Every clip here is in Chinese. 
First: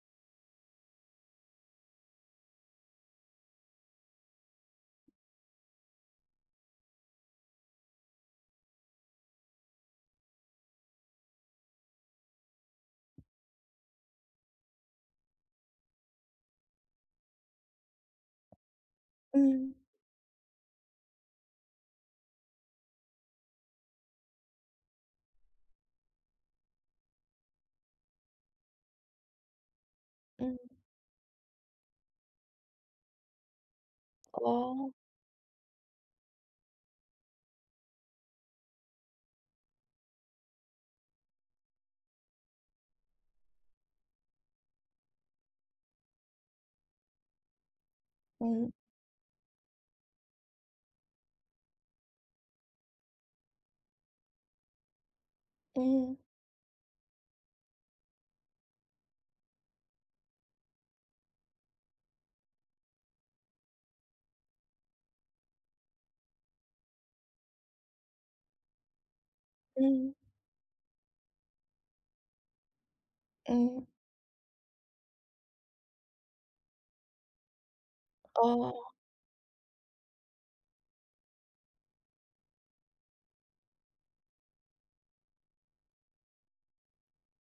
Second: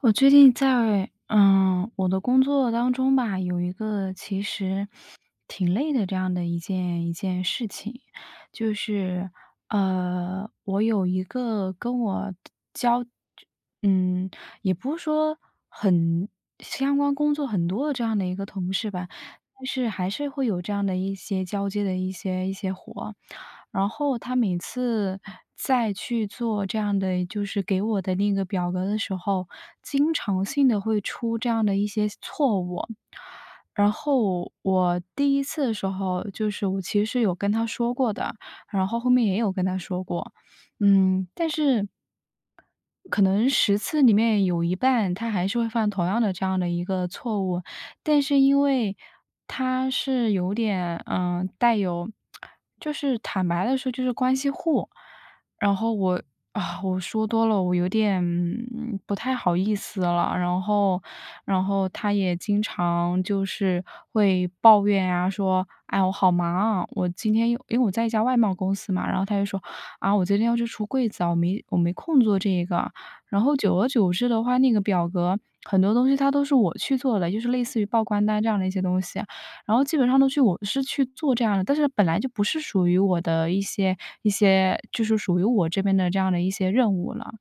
我最近在我的工作当中吧，有一个其实挺累的这样的一件一件事情，就是我有一个跟我交，嗯，也不是说很相关工作很多的这样的一个同事吧，但嗯，是还是会有这样的一些交接的一些活。然后他每次再去做这样的就是给我的那个表格的时候，经常嗯，性的会出这样的一些错误。然后哦，我第一次的时候，就是我其实是有跟他说过的，然后后面也有跟他说过。但是可能十次里面有一半，他还是会犯同样的这样的一个错误。但是因嗯，为他是有点，带有就是坦白的说就是关系户，然后嗯，我啊，我说多了，我有点，不太好意思了。然后他也经常就是会抱怨啊，说：“哎，我好忙，我今天又因为我在一家外贸公司嘛，然后他就说：“啊，嗯，我今天要去出柜子啊，我没空做这个。”然后久嗯，而久之的话，那个表格很多东西它都是我去做的，就是类似于报关单这样的一哦，些东西，然后基本上我是去做这样的，但是本来就不是属于我的一些就是属于我这边的这样的一些任务了。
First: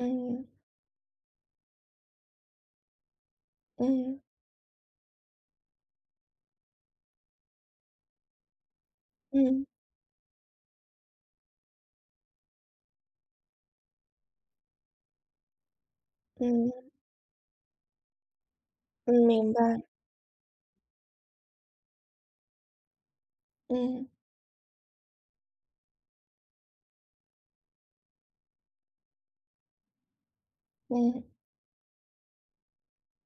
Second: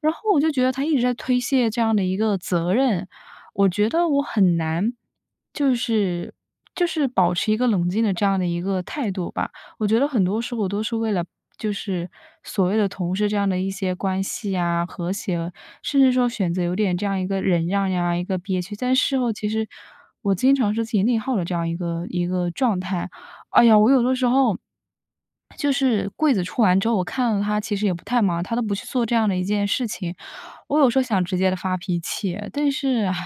然后我就觉得他一直在推卸这样的一个责任，我觉得嗯，我很难，就是就是保持一个冷静的这样的一个态度吧。嗯，我觉得很多时候都是为了就是所谓的同事这样的一些关系啊、和谐，甚至说选择有嗯，点这样一个忍让呀、一个憋屈，但事嗯，后其明实白。我经常是自己内耗的这样一个一个状态。哎呀，我有嗯，的时候就是柜子出完之后，我看到他其实也不太忙，他都不去做这样的一件事情，我有时候想嗯，直接的发脾气，但是啊，唉，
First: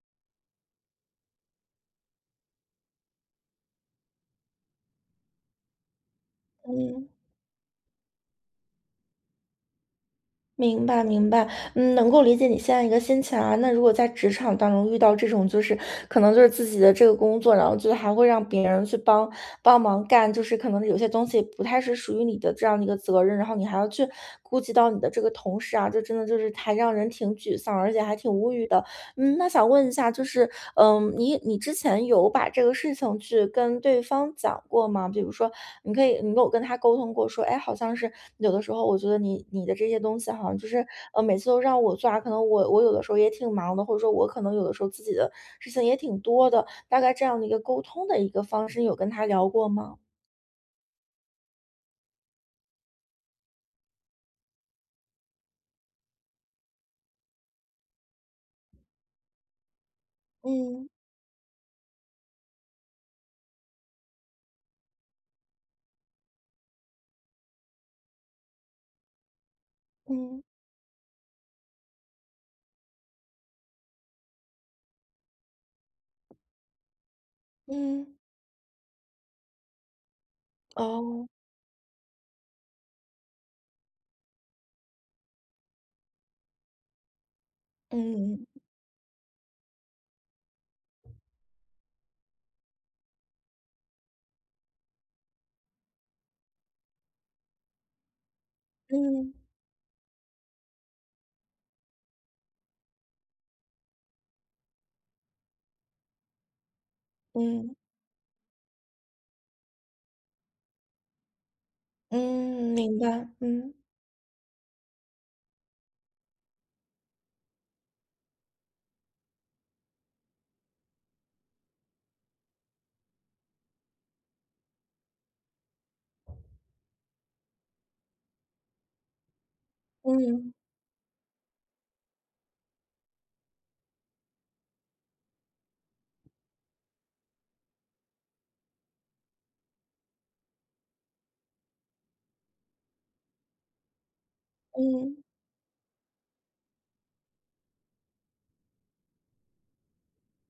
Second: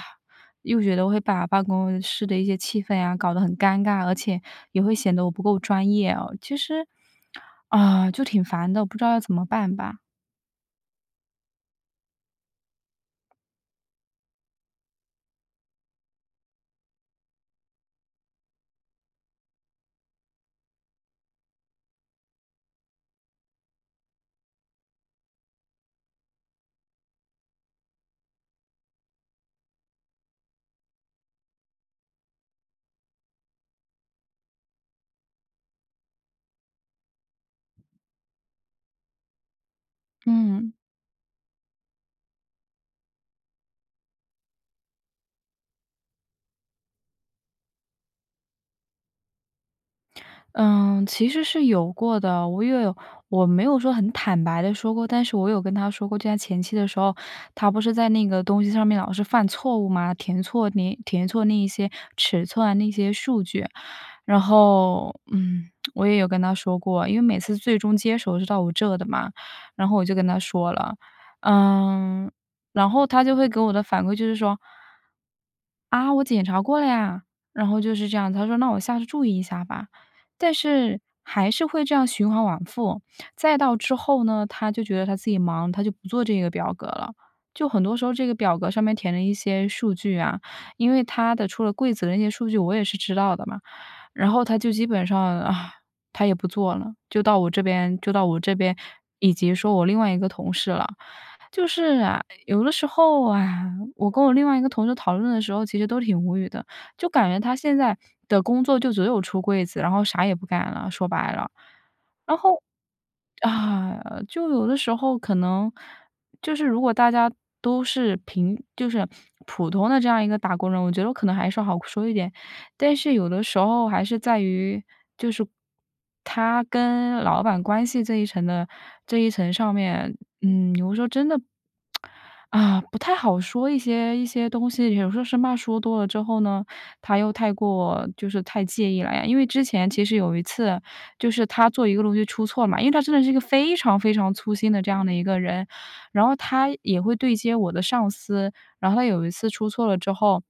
又觉得会把办公室的一些气氛呀搞得很尴尬，而且也会显得我不够专业哦。其实，嗯，啊、就挺烦的，不知道要怎么办吧。明白，明白。嗯，能够理解你现在一个心情啊。那如果在职场当中遇到这种，就是可能就是自己的这个工作，然后就是还会让别人去帮帮忙干，就是可能有些东西不太是属于你的这样的一个责任，然后你还要去顾及到你的这个同事啊，就真的就是还让人挺沮丧，而且还挺无语的。嗯，那想问一下，就是，你之前有把这个事情去跟对方讲过吗？比如说，你可以，你有跟他沟通过，说，哎，好像是有的时候，我觉得你的这些东西，好像就嗯。是，每次都让我做啊，可能我有的时候也挺忙的，或者说我可能有的时候自己的事情也挺多的，大概这样的一个沟通的一个方式，你有跟他聊过吗？嗯，其实是有过的，我也有我没有说很坦白的说过，但是我有跟他说过，就在前期的时候，他不是在那个东西上面老是犯错误嘛，嗯，填错那一些尺寸啊，那些数据。然后，我也有跟他说过，因为每次最终接手是到我这的嘛，然后我就跟他嗯，说了，嗯，然后他就会给我的反馈就是说：“啊，我检查过了呀。”然后就嗯，是这样，他说：“那我下次注意一下吧。”但是哦，还是会这样循环往复。再到之后呢，他就觉得他自己忙，他就不做这个表格了。就很多时候，这个嗯，表格上面填了一些数据啊，因为他的除了柜子的那些数据，我也是知道的嘛。然后他就基本上啊，他也不做了，就到我这边，嗯，以及说我另外一个同事了。就是啊，有的时候啊，我跟我另外一个同事讨论的时候，其实都挺无语的。就感觉他嗯，现嗯，在的工作就只有出柜子，然后啥也不干了，说白了。然后嗯，明白，嗯，啊，就有的时候可能就是如果大家都是就是普通的这样一个打工人，我觉得可能还是好说一点。但是有的时候还是在于，就是他跟老板关系这一层上面，嗯，有时候真的啊，不太好说一些东西，有时候生怕说多了之后呢，他又太过就是太介意了呀。因为之前其实有一次就是他做一个东西出错了嘛，因为他真的是一个非常非常粗心的这样的嗯，一个人，然后他也会对接我的上司，然后他有一次出错了之后，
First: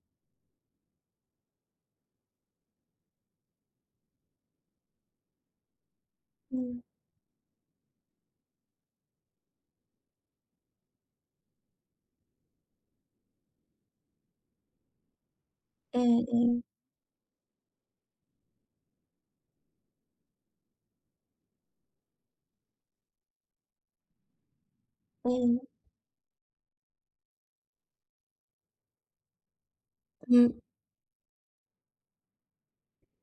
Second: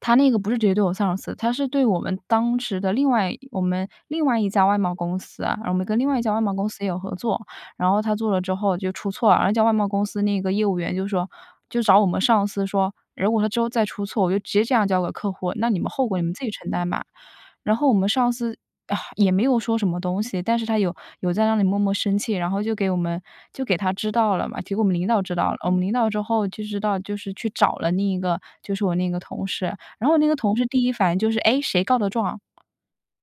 他那个不是直接对我上司，他是对我们当时的我们另外一家外贸公司啊，然后我们跟另外一家外贸公司嗯。也有合作，然后他做了之后就出错了，然后那家外贸公司那个业务员就找我们上司说，如果他之后再出错，我就直接这样交给客户，那你们后果嗯，你们自己嗯，承担吧。然后我们上司，啊，也没有说什么东西，但是他有在那里默默生气，然后就给他知道了嘛，结果我们领导知道了，嗯，我们领导之后就知道去找了另一个就是我那个同事。然后那个同嗯，事第一反应就是：“哎，谁告的状？”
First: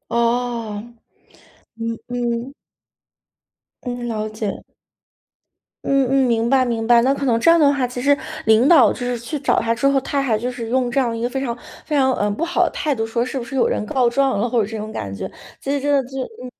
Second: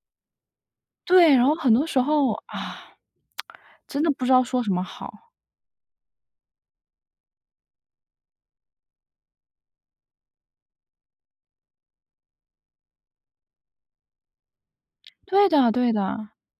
哦，对，然后很多嗯，时候，嗯，啊，真嗯，的不了知道解，说什么好。嗯，嗯，明白明白。那可能这样的话，其实领导就是去找他之后，他还就是用这样一个非常不好的态度说，是不是有人告状了，或者这种感觉。对的其实对真的就的，嗯。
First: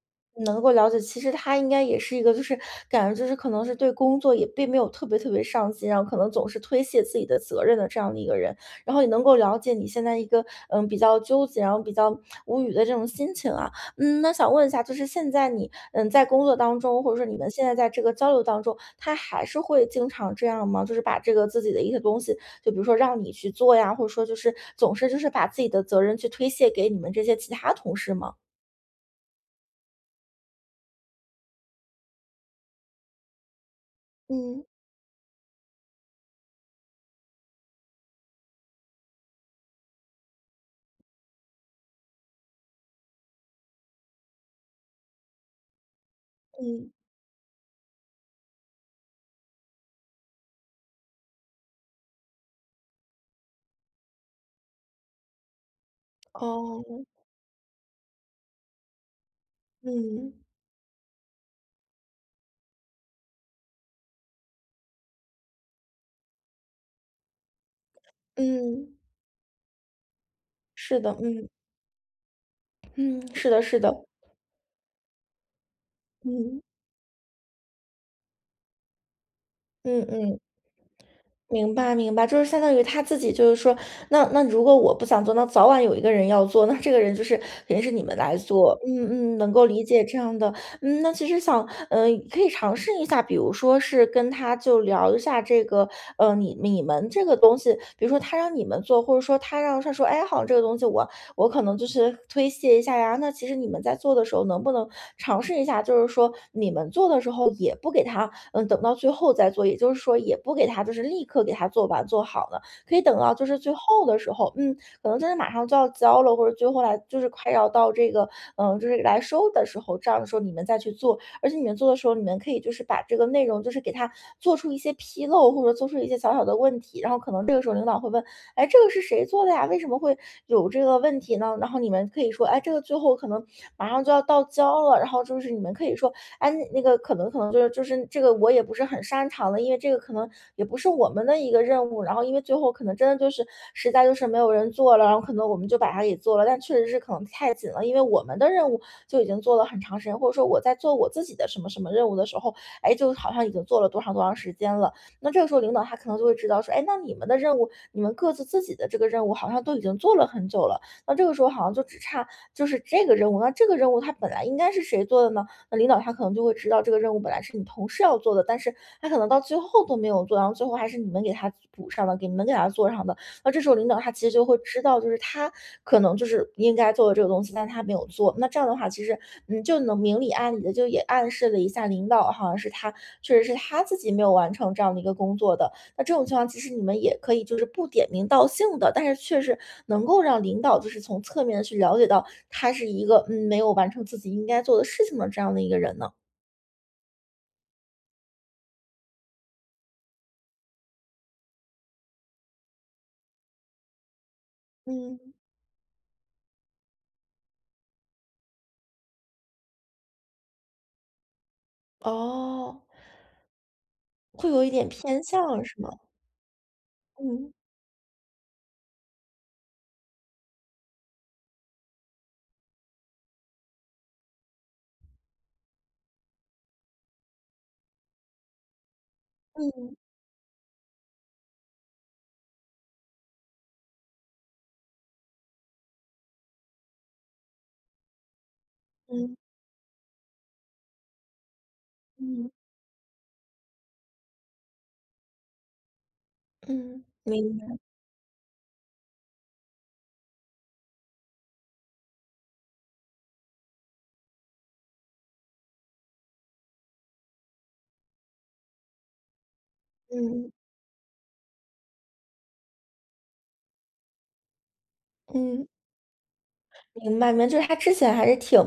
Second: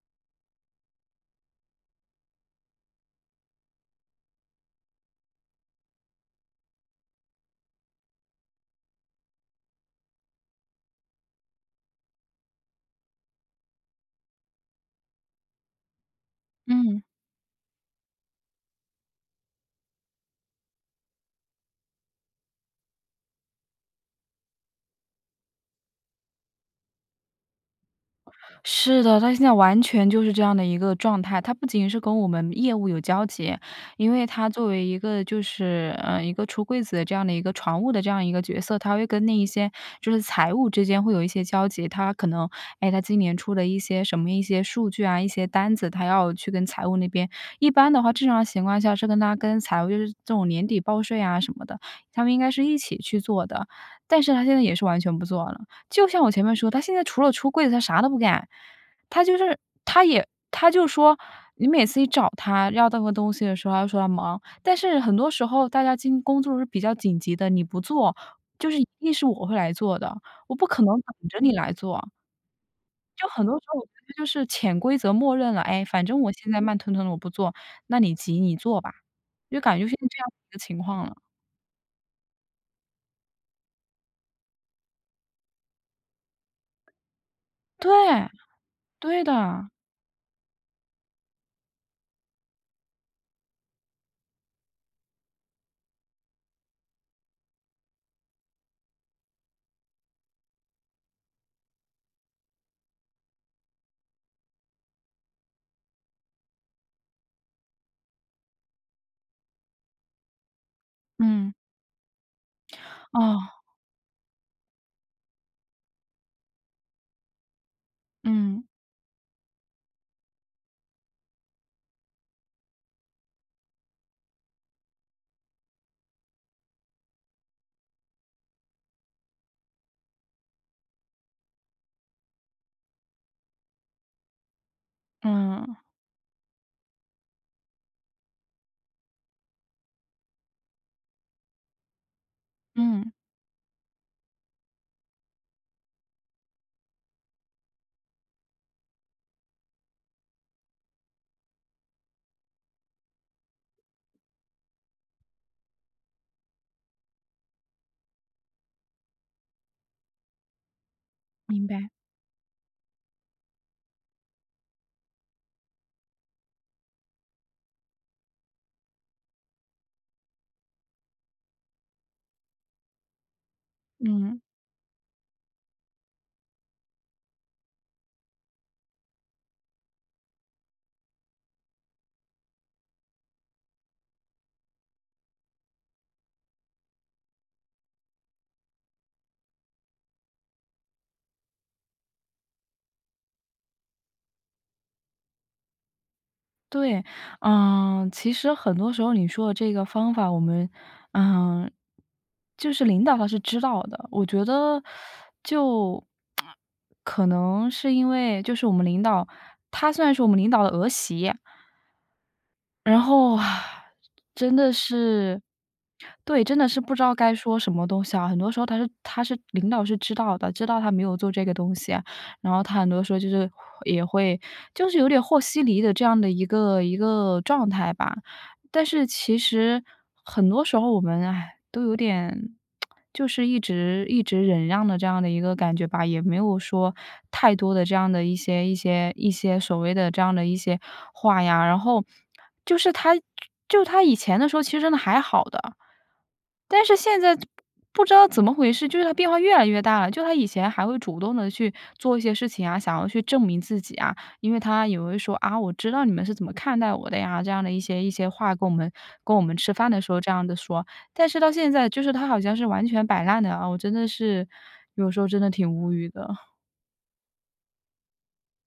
能够了解，其实他应该也是一个，就是感觉就是可能是对工作也并没有特别上心，然后可能总是推卸自己的责任的这样的一个人，然后也能够了解你现在一个比较纠结，然后比较无语的这种心情啊。嗯，那想问一下，就是现在你，嗯，在工作当嗯。中，或者说你们现在在这个交流当中，他还是会经常这样吗？就是把这个自己的一些东西，就比如说让你去做呀，或者说就是总是就是把自己的责任去推卸给你们这些其他同事吗？是的，他现在完全就是这样的一个状态。他不仅是跟我们业务有交集，因为他嗯，作为一个出柜子的这样的一个船务的这样一个角色，他会跟那一些就是财务之间会有一些交集。他可能，哎，他今年出的一些什么一些数据啊，一些单子，他要去跟财嗯，务那边一般的话，正常情况下是跟财务就是这种年底报税啊什么的，他们应该是一起去做的，但是他现在也是完全不做了。就像我前面说，他现在哦，除了出柜子，他啥都不干。他就是嗯，他就说，你每次一找他要那个东西的时候，他就说他忙。但是很多时候大家今工作是比较紧急的，你不做，就是一嗯，定是我会来做的，我不可能是的，等着嗯，你来做。嗯，就很是多的，时候是我觉的，得就是潜规则默认了，哎，反正我现在嗯，慢吞吞的我不做，那你急你做吧，就感觉现嗯，在这样的嗯。一个情况了。明白明白，就是相当于他自己就是说，那如果我不想做，那早晚有一个人要做，那这个人就是肯定是你们对，来做。对嗯，嗯，能够的，理解这样的。嗯，那其实想，嗯、可以尝试一下，比如说是跟他就聊一下这个，呃，你你们这个东西，比如说他让你们做，或者说他让他说，哎，好像这个东西我可能就是推卸一下呀。那其实你们在做的时候，能不能尝试一下，就是说你们做的时候也不给他，嗯，等到最后再做，也就是说也不给他就是立刻嗯，给他做完做好呢，可以等到就哦，是最后的时候。嗯，可能真的马上就要交了，或者最后来就是快要到这个。嗯，嗯，就是来收的时候，这样的时候你们再去做，而且你们做的时候，你们可以就是把这个内容就是给他做出一些纰漏，或者做出一些小小的问题，然后可能这个时候领导会问。哎，这个是谁做的呀？为什么会有这个问题呢？然后你们可以说，哎，这个最后可能马上就要到交了，然后就是你们嗯，可以说，哎，那个可能就是这个我也不是很擅长的，因为这个可能也不是我们的一个任务，然后因为最后可能真嗯。的就是实在就是没有人做了，然后可能我们就把它给做了，但确实是可能太紧了，因为我们的任务就已经做了很长时间，或者说我在做我自己的什么什么任务的时候，哎，就好像已经做了多长时间了。那这个时候领导他可能就会知道说，哎，那你们的任务，你们各自自己的这个任务好像都已经做了很久了，那这个时候好明像就白。只差就是这个任务，那这个任务它本来应该是谁做的呢？那领导他可能就会知道这个任务本来是你同事要做的，但是他可能到最后都没有做，然后最后还是你们给他补上的，给你们给他做上的。那这时候领导他其实嗯，就会知道，就是他可能就是应该做的这个东西，但他没有做。那这样的话，其实嗯，就能明里暗里的就也暗示了一下领导，好像是他确实是他自己没有完成这样的一个工作的。那这种情况，其实你们也可以就是不点名道姓的，但是确实能够让领导就是从侧面的去了解到他是一个没有完成自己应该做的事情的这样的一个人呢。对，嗯，其实很多时候你说的这个方法，我们，嗯，就是领导他是知道的。我觉得嗯，就可能是因为就是我们领导，他虽然是我们领导的儿媳，哦，然后啊，会真有一的点偏是向是吗？对，真的是不知道该嗯，说什么东西啊。很多时候他是领导是知道的，知道他没有做这个东西啊，然后他很多时候就是也会就是有点和稀泥的这样的一个一个状态吧。但是其实嗯，很多时候我们，哎都有点就是一直一直忍让的这样的一个感觉吧，也没有说太多的这样的一些一些一嗯，些所谓的这样的一些话呀。然后嗯，就是他他以前的时候其实真的还好的，但是嗯，现在不知道怎么回事，就是他变化越来越大了。就他以前还会主动的去做一些事情啊，想要去证明自己啊。因为他也会说啊，我知道你们是怎么看待我的呀，这样的一些话跟我们吃饭的时候这样嗯，的说，但是到现在就是他好像是完全摆烂的啊，我真的是有时候真的嗯，挺无语的。明白明白，就是他之前还是挺，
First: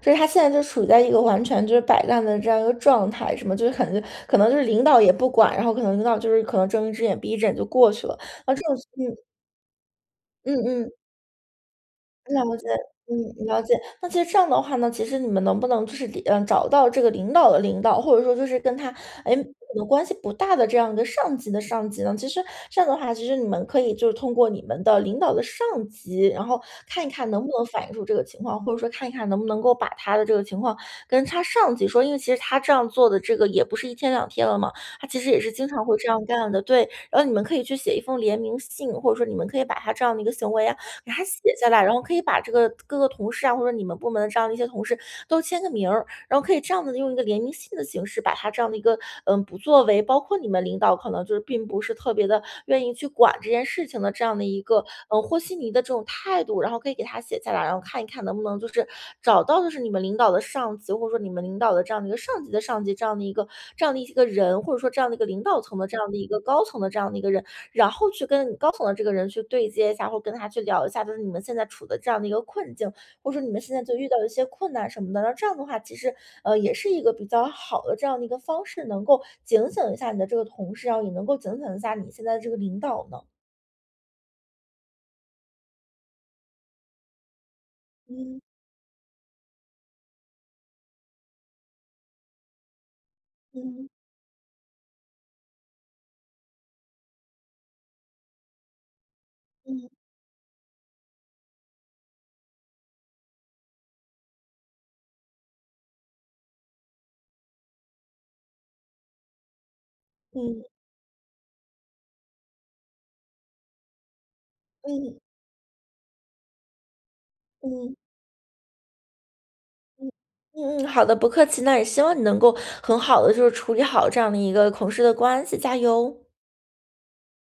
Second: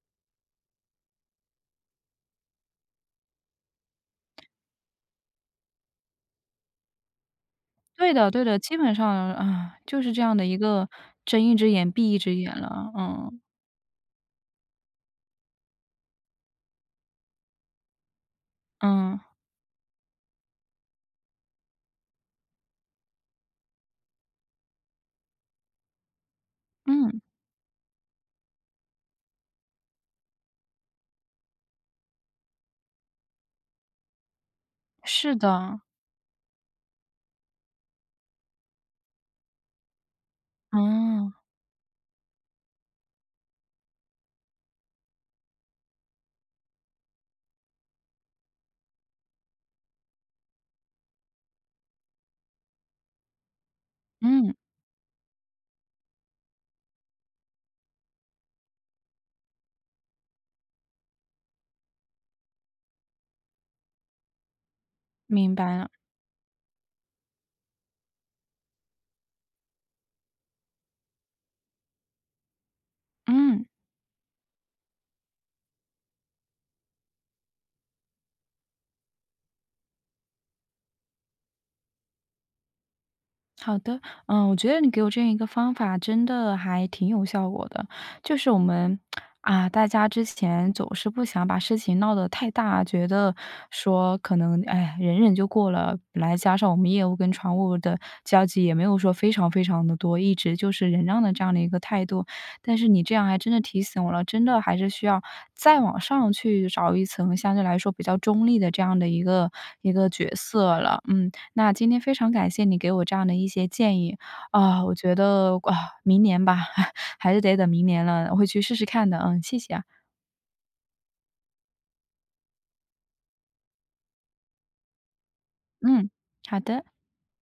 就是他现在就处在一个完全就是摆烂的这样一个状态，什么就是可能就是领导也不管，然后可能领导就是可能睁一只眼闭一只眼就过去对了，的对然后的，这基种。本上啊，就是这样的嗯，一个嗯。睁一只眼闭一只眼了解，了，嗯，嗯，了解。那其实这样的话呢，其实你们能不能就是嗯，呃找到这个领导的领导，或者说就是跟他，嗯，哎，可能关系不大的这样一个上级的上级呢？其实这样的话，其实你们可以就是通过你们的领导的上级，然后看一嗯，看能不能反映出这个情况，或者说看一看能不能够把他的这个情况跟他上级说，因为其实他这样做的这个也不是一天两天了嘛，他其实是也是经的，常会这样干的，对。然后你们可以去写一封联名信，或者说你们可以把他这样的一个行为啊，给他嗯，写下来，然后可以把这个各个同事啊，或者你们部门的这样的一些同事都签个名儿。然后可以这样的用一个联名信的形式，把他这样的一个不作为，包括你们领导可能就是并不是特别的愿意去管这件事情的这样的嗯，一个和稀泥的这种态度，然后可以给他写下来，然后看一看能不能就是找到就是你们领导的上级，或者说你们领导的这样的一个上级的上级这样的一个人，或者说这样的一个领明导白层的了，这样的一个高层的这样的一个人，然后去跟高层的这个人去对接一下，或跟他去聊一下，就是你们现在处的这样的一个困境，或者说你们嗯。现在就遇到一些困难什么的，那这样的话，其实呃也是一个比较好的这样的一个方式，能够警醒一下你的这个同事，然后也能够警醒一下你现在的这个领导呢。好的，嗯，我觉得你给我这样一个方法真的还挺有效果的。就嗯，是我们啊，大家之前总是不想把事情闹得太大，觉得嗯，说可能哎忍忍就过了。本来加上我们业务跟船务的交集也没有说非常非常的嗯，多，一直就是忍让的这样的一个态度。但是你这样还真的提醒我了，真的还是需要再往上去找一层相对来说比较中立的这样的一个一个角嗯，色了。嗯，那今天非常感谢你给我这样的一些建议，啊，我嗯，觉嗯，得啊，明年吧，还是得等明嗯，年了，我会去试试看的，嗯，谢谢啊，嗯，嗯，好的，不客气。那也希望你能够很好的就是处理好这样的一个同事的关系，加嗯，油。好的。